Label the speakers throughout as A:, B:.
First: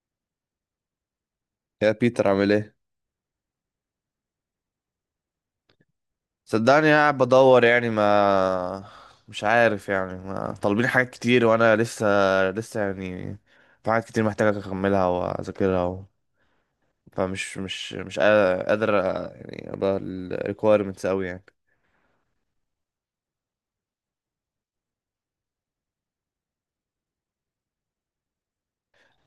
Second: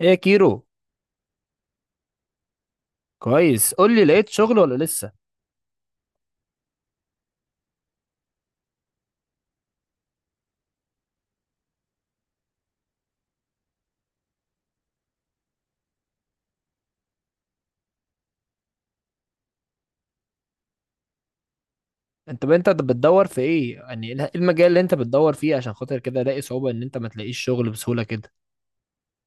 A: ايه يا كيرو؟
B: يا بيتر، عامل ايه؟
A: كويس، قول لي، لقيت شغل ولا لسه؟
B: صدقني قاعد بدور يعني. ما مش عارف، يعني ما طالبين حاجات كتير وانا لسه لسه يعني في حاجات كتير محتاجة اكملها واذاكرها فمش مش مش قا- قادر، يعني ابقى ال requirements اوي يعني.
A: انت بتدور في ايه؟ يعني ايه المجال اللي انت بتدور فيه عشان خاطر كده الاقي صعوبة ان انت ما تلاقيش شغل بسهولة كده؟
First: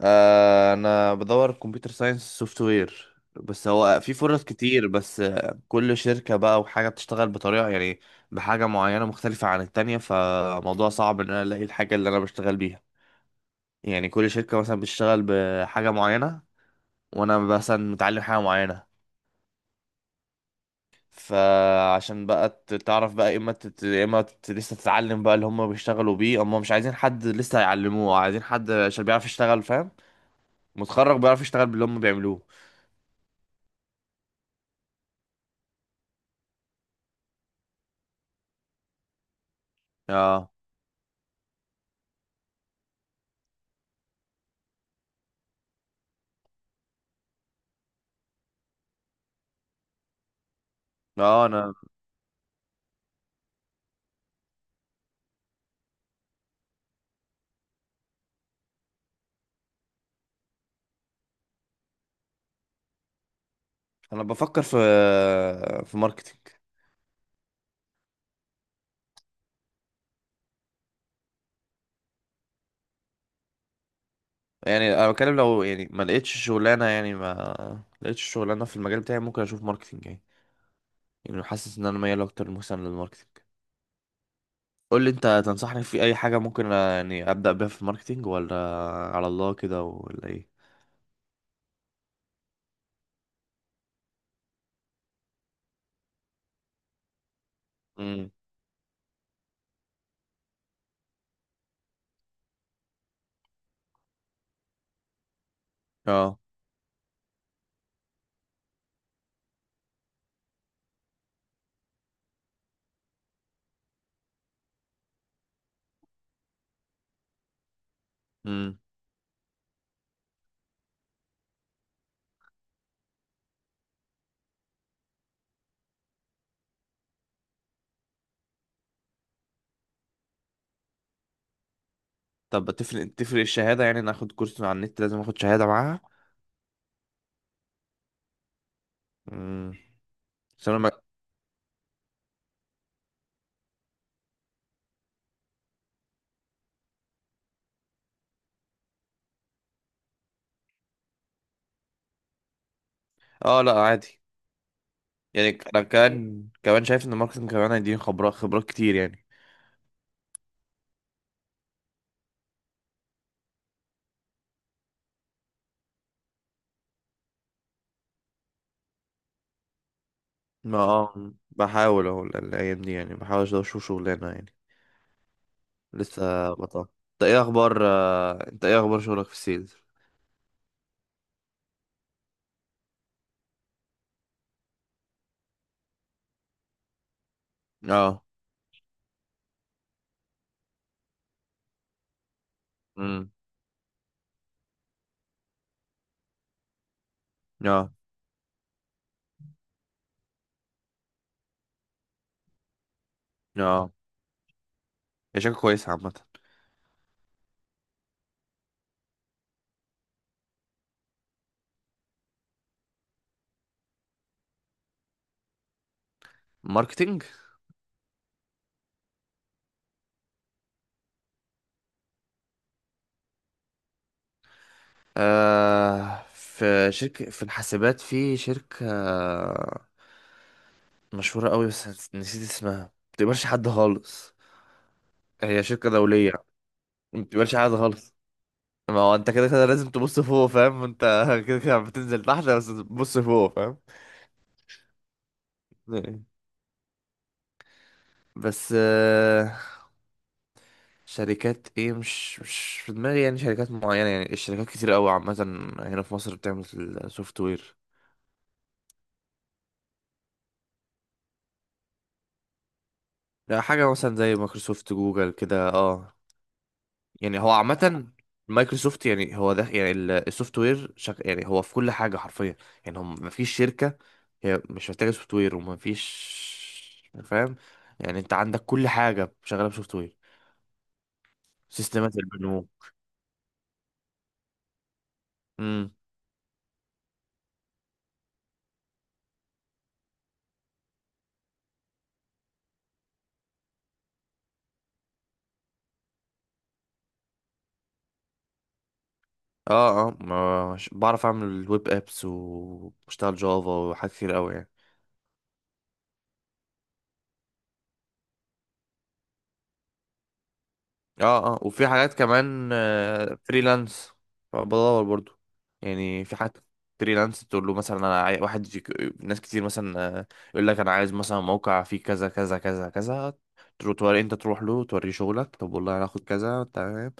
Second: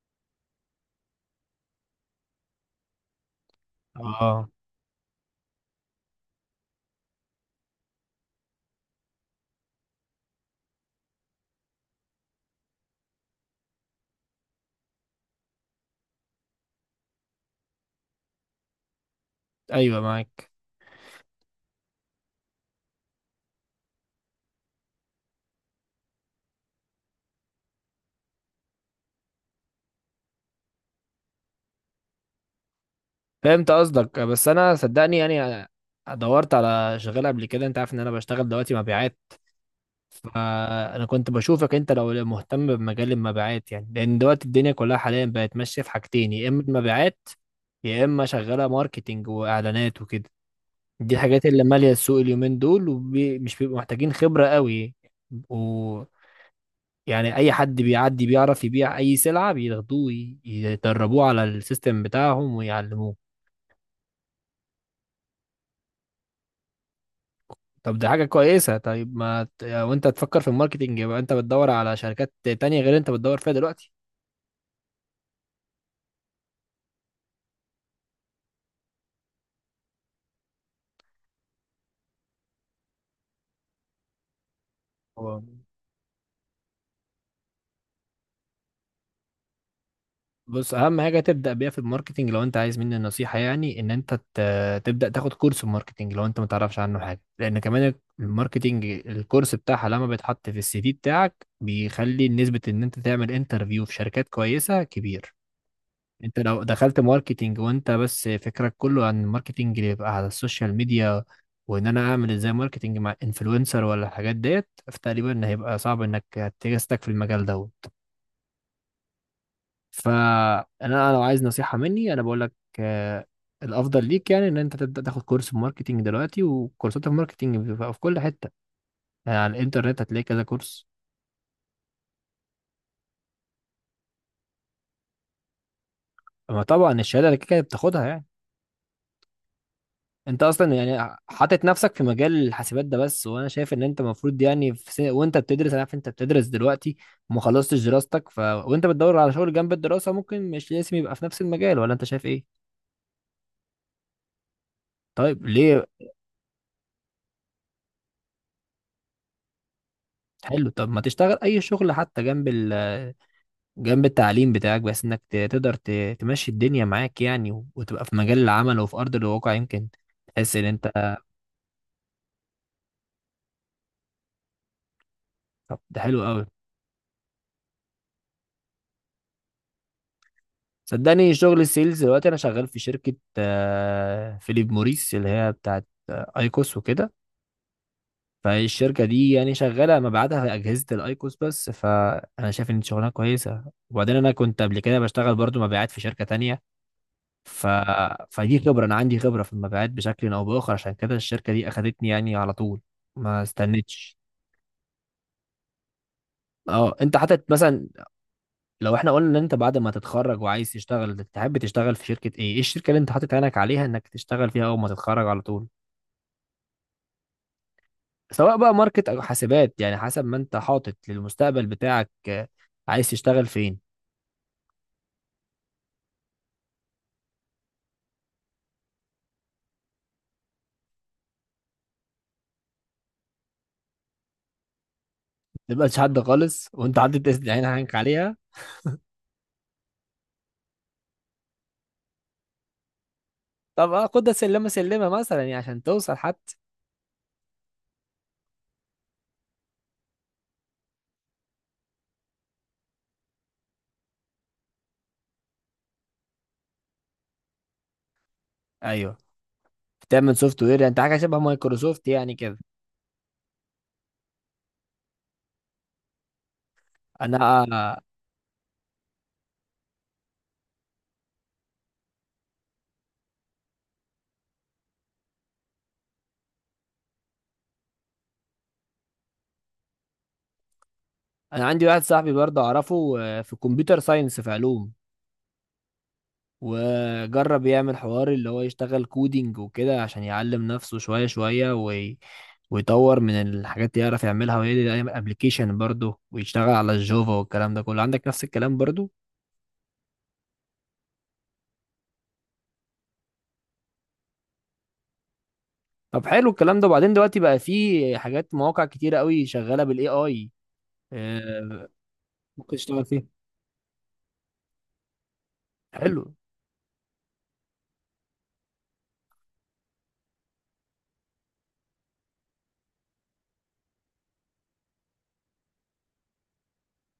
B: آه انا بدور كمبيوتر ساينس سوفت وير. بس هو في فرص
A: اه،
B: كتير. بس كل شركة بقى وحاجة بتشتغل بطريقة، يعني بحاجة معينة مختلفة عن التانية، فموضوع صعب ان انا الاقي الحاجة اللي انا بشتغل بيها. يعني كل شركة مثلا بتشتغل بحاجة معينة، وأنا مثلا متعلم حاجة معينة.
A: ايوه معاك.
B: فعشان بقى تعرف بقى، يا إما يا إما لسه تتعلم بقى اللي هم بيشتغلوا بيه. هم مش عايزين حد لسه هيعلموه، عايزين حد عشان بيعرف يشتغل، فاهم؟ متخرج بيعرف يشتغل باللي هم بيعملوه.
A: فهمت قصدك، بس انا صدقني يعني دورت على شغال قبل كده، انت عارف ان انا بشتغل دلوقتي مبيعات.
B: اه.
A: فانا كنت بشوفك انت لو مهتم بمجال المبيعات، يعني لان دلوقتي الدنيا كلها حاليا بقت ماشية في حاجتين، يا اما المبيعات يا اما شغالة ماركتينج واعلانات وكده. دي الحاجات
B: اه.
A: اللي
B: أنا
A: مالية السوق اليومين دول، ومش بيبقوا محتاجين خبرة قوي. و يعني اي حد بيعدي بيعرف يبيع اي سلعة بياخدوه يدربوه على السيستم بتاعهم ويعلموه.
B: أنا بفكر في ماركتينج.
A: طب دي حاجة كويسة، طيب ما ت- وانت تفكر في الماركتينج يبقى انت بتدور على شركات تانية غير اللي انت بتدور فيها دلوقتي.
B: يعني أنا بتكلم، لو يعني ما لقيتش شغلانة، يعني ما لقيتش شغلانة في المجال بتاعي، ممكن أشوف ماركتينج يعني. يعني حاسس إن أنا ميال أكتر مثلا للماركتينج. قول لي
A: هو
B: انت، تنصحني في اي حاجه ممكن، يعني ابدا بيها في الماركتينج، ولا على الله كده، ولا ايه؟
A: بص، اهم حاجه تبدا بيها في الماركتنج لو انت عايز مني نصيحه، يعني ان انت تبدا تاخد كورس في الماركتنج لو انت ما تعرفش عنه حاجه، لان كمان
B: امم
A: الماركتنج الكورس بتاعها لما بيتحط في السي في بتاعك بيخلي نسبه ان انت تعمل انترفيو في شركات كويسه كبير. انت
B: اه.
A: لو دخلت ماركتنج وانت بس فكرك كله عن الماركتنج اللي يبقى على السوشيال ميديا، وان انا اعمل ازاي ماركتنج مع انفلونسر ولا الحاجات ديت، فتقريبا هيبقى صعب انك تجستك في المجال دوت.
B: امم
A: فانا لو عايز نصيحه مني انا بقول لك، آه، الافضل ليك يعني ان انت تبدا تاخد كورس ماركتينج دلوقتي، وكورسات الماركتينج بتبقى في كل حته. يعني على الانترنت هتلاقي كذا كورس.
B: طب، تفرق الشهاده؟ يعني ناخد كورس على النت، لازم اخد شهاده معاها؟
A: اما طبعا الشهاده اللي كده كده بتاخدها يعني.
B: امم
A: انت
B: بس
A: اصلا
B: انا ما...
A: يعني حاطط نفسك في مجال الحاسبات ده بس، وانا شايف ان انت المفروض يعني في سنة وانت بتدرس، انا عارف انت بتدرس دلوقتي وما خلصتش دراستك، وانت بتدور على شغل جنب الدراسه ممكن مش لازم يبقى في نفس المجال، ولا انت شايف ايه؟
B: اه، لا عادي.
A: طيب
B: يعني انا
A: ليه؟
B: كان كمان شايف ان الماركتينج كمان هيديني خبرات خبرات كتير يعني.
A: حلو، طب ما تشتغل اي شغل حتى جنب التعليم بتاعك، بس انك تقدر تمشي الدنيا معاك يعني، وتبقى في مجال العمل وفي ارض الواقع، يمكن تحس ان
B: ما
A: انت.
B: بحاول اهو الايام دي يعني بحاول اشوف شغلانه يعني.
A: طب ده حلو قوي.
B: لسه بطل. انت ايه اخبار؟ انت ايه اخبار شغلك في السيلز؟
A: صدقني شغل السيلز دلوقتي انا شغال في شركة فيليب موريس اللي هي بتاعت ايكوس وكده.
B: اه.
A: فالشركة دي يعني شغالة مبيعاتها في أجهزة الأيكوس بس، فأنا شايف إن شغلها
B: امم
A: كويسة. وبعدين أنا كنت قبل كده بشتغل برضو مبيعات في شركة تانية. ف...
B: اه.
A: فدي خبرة، أنا عندي خبرة في المبيعات بشكل أو بآخر، عشان كده الشركة دي أخدتني يعني على طول، ما
B: اه،
A: استنتش.
B: هي شركه كويسه عامه؟
A: اه، انت حاطط مثلا لو احنا قلنا ان انت بعد ما تتخرج وعايز تشتغل تحب تشتغل في شركة ايه؟ ايه الشركة اللي انت حاطط عينك عليها انك تشتغل فيها اول ما تتخرج على طول؟
B: ماركتينج.
A: سواء بقى ماركت او حاسبات، يعني حسب ما انت حاطط للمستقبل بتاعك، عايز تشتغل فين؟
B: آه في شركة، في الحاسبات، في شركة مشهورة قوي، بس نسيت اسمها، ما بتقبلش حد خالص. هي شركة
A: متبقاش حد
B: دولية.
A: خالص وانت
B: ما
A: حاطط
B: بتقبلش حد
A: عينك
B: خالص.
A: عليها؟
B: ما هو انت كده كده لازم تبص فوق، فاهم انت؟ كده كده بتنزل تحت بس تبص فوق.
A: طب خدها سلمة سلمة مثلا يعني عشان توصل
B: فاهم.
A: حتى.
B: بس شركات ايه؟ مش في دماغي يعني شركات معينة، يعني الشركات كتير قوي عامة هنا في مصر بتعمل سوفت وير.
A: ايوه، بتعمل سوفت وير انت حاجه شبه مايكروسوفت يعني كده؟
B: لا، حاجة مثلا زي مايكروسوفت، جوجل كده اه. يعني هو
A: انا
B: عامة، مايكروسوفت يعني هو ده، يعني السوفت وير يعني هو في كل حاجة حرفيا. يعني هم مفيش شركة هي مش محتاجة سوفت وير، ومفيش، فاهم؟ يعني انت عندك كل حاجة شغالة بسوفت وير.
A: انا عندي واحد
B: سيستمات
A: صاحبي برضه
B: البنوك.
A: اعرفه في كمبيوتر ساينس، في علوم.
B: امم
A: وجرب يعمل حوار اللي هو يشتغل كودينج وكده عشان يعلم نفسه شويه شويه ويطور من الحاجات اللي يعرف يعملها، ويعمل ابلكيشن برضه ويشتغل على الجافا والكلام ده كله، عندك نفس الكلام برضه.
B: اه. اه، بعرف اعمل الويب ابس، وبشتغل جافا، وحاجات كتير قوي يعني.
A: طب حلو الكلام ده، وبعدين دلوقتي بقى في حاجات مواقع كتيره قوي شغاله بالاي اي،
B: اه. اه وفي حاجات كمان
A: ممكن تشتغل فيها.
B: فريلانس. فبدور برضو
A: حلو،
B: يعني في حاجات فريلانس. تقول له مثلا، انا واحد ناس كتير مثلا، يقول لك انا عايز مثلا موقع فيه كذا كذا كذا كذا. ترو توري، انت تروح له توريه شغلك، طب والله انا هاخد كذا، تمام.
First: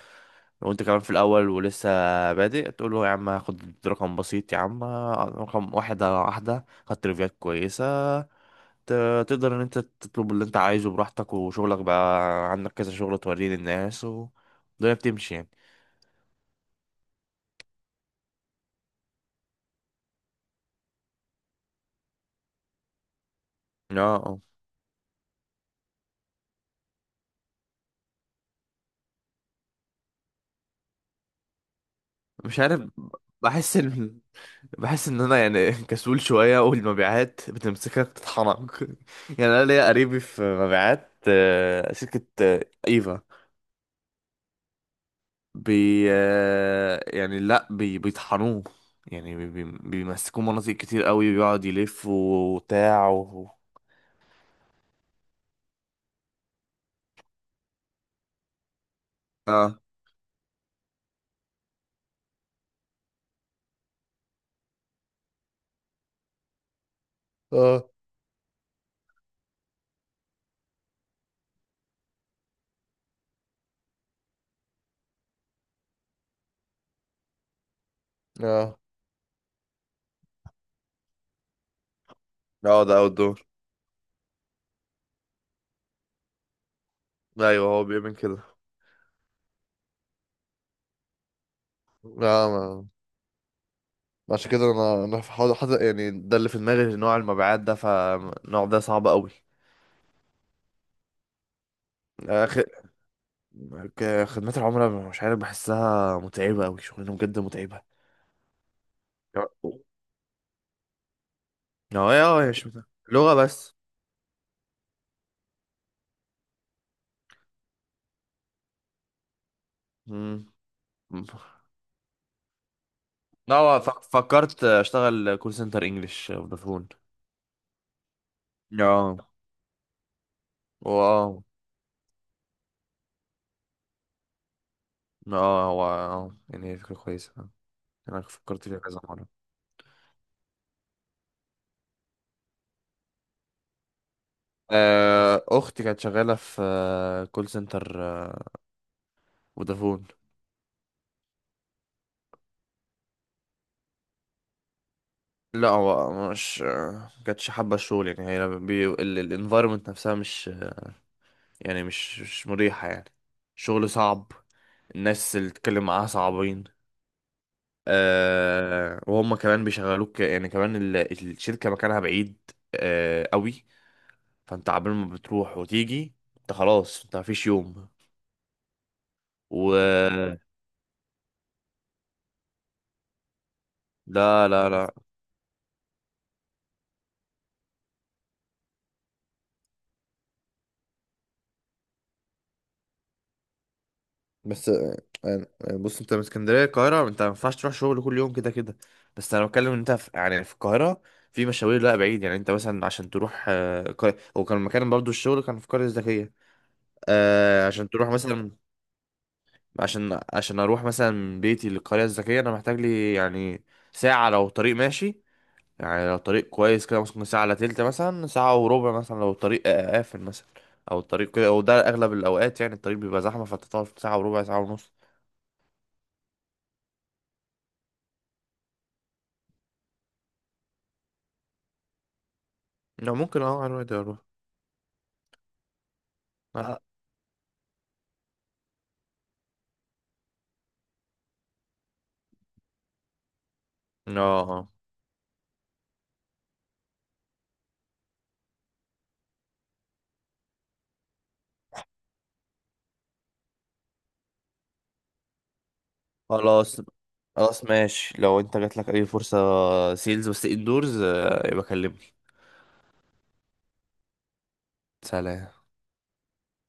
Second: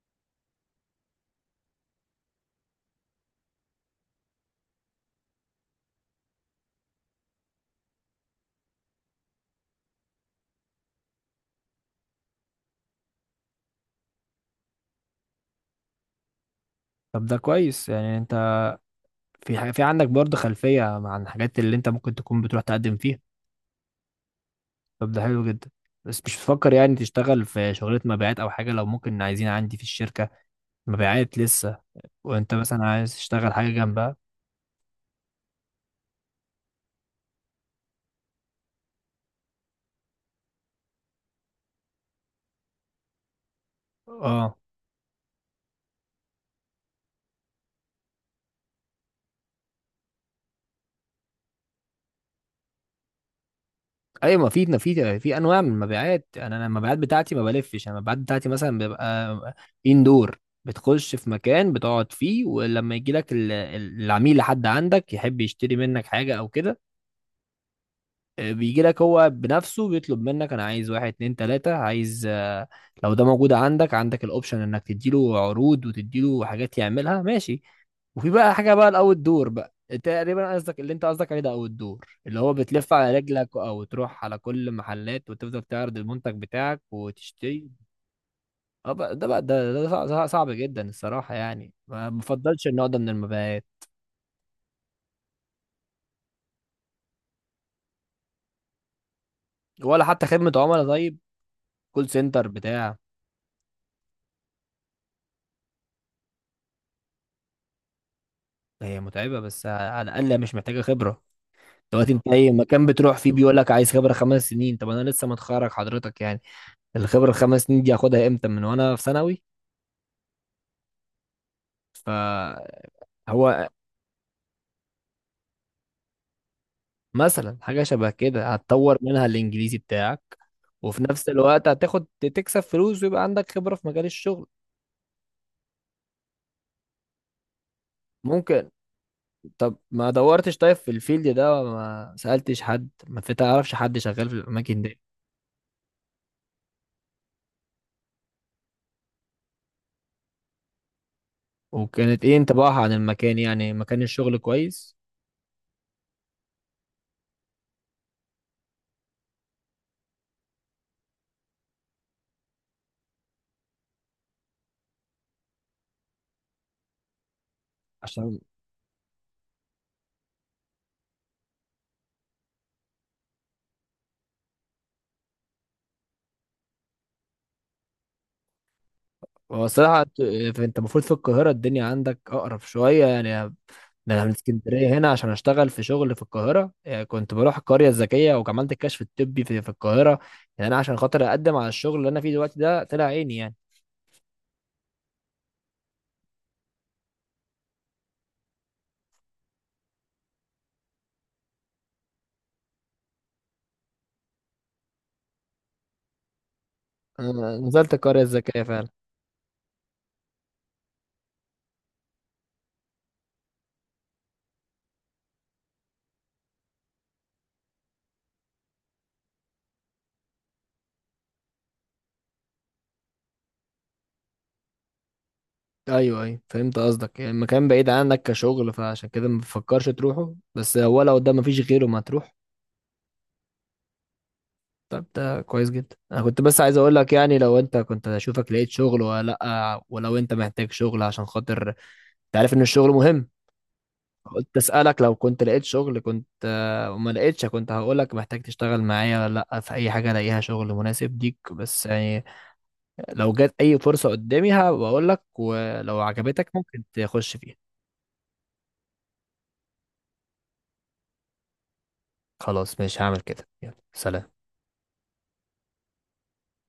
B: لو انت كمان في الاول ولسه بادئ، تقول له يا عم هاخد رقم بسيط يا عم. رقم واحدة واحدة، خدت ريفيوهات كويسة، تقدر ان انت تطلب اللي انت عايزه براحتك، وشغلك بقى عندك كذا شغل، توريه للناس، والدنيا بتمشي يعني.
A: طب ده كويس يعني انت في عندك برضه خلفية عن الحاجات اللي انت ممكن تكون بتروح تقدم فيها.
B: اه. اه
A: طب ده حلو جدا. بس مش بتفكر يعني تشتغل في شغلة مبيعات او حاجة؟ لو ممكن، عايزين عندي في الشركة مبيعات لسه، وانت
B: مش عارف،
A: مثلا عايز تشتغل حاجة
B: بحس
A: جنبها.
B: ان بحس ان انا يعني كسول شويه، والمبيعات بتمسكك تطحنك. يعني انا ليا قريبي في مبيعات، شركه ايفا
A: اه،
B: بي. يعني لا، بيطحنوه. يعني بيمسكوه مناطق كتير قوي، بيقعد يلف وبتاع
A: ايوه، ما في انواع من المبيعات، انا المبيعات بتاعتي ما بلفش، انا المبيعات بتاعتي مثلا بيبقى
B: اه.
A: اندور. بتخش في مكان بتقعد فيه ولما يجي لك العميل لحد عندك يحب يشتري منك حاجة او كده.
B: اه.
A: بيجي لك هو بنفسه بيطلب منك انا عايز واحد اتنين تلاتة عايز. لو ده موجود عندك، عندك الاوبشن انك تديله عروض وتديله حاجات يعملها ماشي. وفي بقى حاجة
B: اه.
A: بقى الاوت دور بقى، تقريبا قصدك اللي انت قصدك عليه ده اوت دور اللي هو
B: اه
A: بتلف
B: ده
A: على
B: اوت.
A: رجلك او تروح على كل محلات وتفضل تعرض المنتج بتاعك
B: ايوه
A: وتشتري.
B: هو بيؤمن كده.
A: اه، ده صعب جدا الصراحة، يعني ما
B: لا
A: بفضلش
B: ما.
A: النوع ده من المبيعات.
B: عشان كده انا حاضر حاضر يعني، ده اللي في دماغي، نوع المبيعات ده، فالنوع ده صعب قوي.
A: ولا حتى خدمة عملاء؟ طيب، كول سنتر
B: أخ...
A: بتاع.
B: خدمات العملاء مش عارف، بحسها متعبة أوي، شغلانة بجد متعبة.
A: هي متعبة
B: اه.
A: بس على الأقل مش محتاجة خبرة. دلوقتي انت
B: اه، هي
A: اي
B: مش متعبة،
A: مكان بتروح فيه
B: لغة
A: بيقول لك
B: بس.
A: عايز خبره 5 سنين، طب انا لسه متخرج حضرتك يعني. الخبره ال5 سنين دي هاخدها امتى؟ من وانا في ثانوي؟
B: مم.
A: فهو
B: لا، هو فكرت أشتغل كول سنتر إنجلش فودافون.
A: مثلا حاجه شبه كده هتطور
B: اه.
A: منها الانجليزي بتاعك، وفي نفس
B: واو.
A: الوقت هتاخد تكسب فلوس ويبقى عندك خبره في مجال الشغل.
B: اه هو اه، يعني هي فكرة كويسة، أنا فكرت
A: ممكن.
B: فيها كذا مرة.
A: طب ما دورتش طيب في الفيلد ده؟ ما سالتش حد؟ ما تعرفش حد شغال في الاماكن دي؟
B: أختي كانت شغالة في كول سنتر فودافون.
A: وكانت ايه انطباعها عن المكان؟ يعني مكان الشغل كويس؟
B: لا هو مش، ما كانتش حابة الشغل يعني، هي الانفايرمنت نفسها مش، يعني مش مريحة يعني. شغل صعب. الناس اللي تتكلم معاها صعبين.
A: عشان
B: وهم كمان بيشغلوك يعني، كمان الشركة مكانها بعيد قوي. فانت عبال ما بتروح وتيجي انت خلاص، انت مفيش يوم.
A: هو الصراحة،
B: و.
A: انت المفروض في القاهرة الدنيا عندك أقرب شوية يعني. ده أنا من
B: لا لا
A: اسكندرية
B: لا.
A: هنا عشان أشتغل في شغل في القاهرة، يعني كنت بروح القرية الذكية وعملت الكشف الطبي في القاهرة. يعني أنا عشان خاطر أقدم على الشغل اللي أنا فيه دلوقتي ده طلع عيني يعني.
B: بس آه، بص انت من اسكندريه، القاهره انت ما ينفعش تروح شغل كل يوم كده كده. بس انا بتكلم ان انت في، يعني في القاهره، في مشاوير لا بعيد يعني. انت مثلا عشان تروح هو كان مكان برضو الشغل، كان في القريه الذكيه.
A: أنا
B: عشان
A: نزلت
B: تروح
A: القرية
B: مثلا،
A: الذكية فعلا.
B: عشان عشان اروح مثلا من بيتي للقريه الذكيه، انا محتاج لي يعني ساعه لو طريق ماشي. يعني لو طريق كويس كده ممكن ساعة الا تلت مثلا، ساعة وربع مثلا، لو الطريق قافل مثلا او الطريق كده، وده اغلب الاوقات يعني، الطريق بيبقى زحمه فتطول في ساعه وربع، ساعة ونص.
A: أيوه، أيوه، فهمت قصدك، يعني المكان بعيد عنك كشغل فعشان كده ما بتفكرش تروحه، بس هو لو قدام مفيش غيره ما تروح.
B: لو ممكن اه على الواد اروح.
A: طب ده كويس جدا، انا كنت بس عايز
B: اه.
A: اقول لك يعني لو انت كنت اشوفك لقيت شغل ولا لا، ولو انت محتاج شغل عشان خاطر انت عارف ان الشغل مهم. قلت
B: اه.
A: اسالك لو كنت لقيت شغل كنت وما لقيتش كنت هقولك محتاج تشتغل معايا ولا لا، في اي حاجه الاقيها شغل مناسب ليك بس يعني، لو جت اي فرصه قدامي هبقول لك ولو عجبتك
B: خلاص.
A: ممكن تخش فيها.
B: خلاص ماشي، لو انت جات لك اي فرصة سيلز بس اندورز، يبقى كلمني.
A: خلاص، ماشي، هعمل كده، يلا سلام.
B: سلام.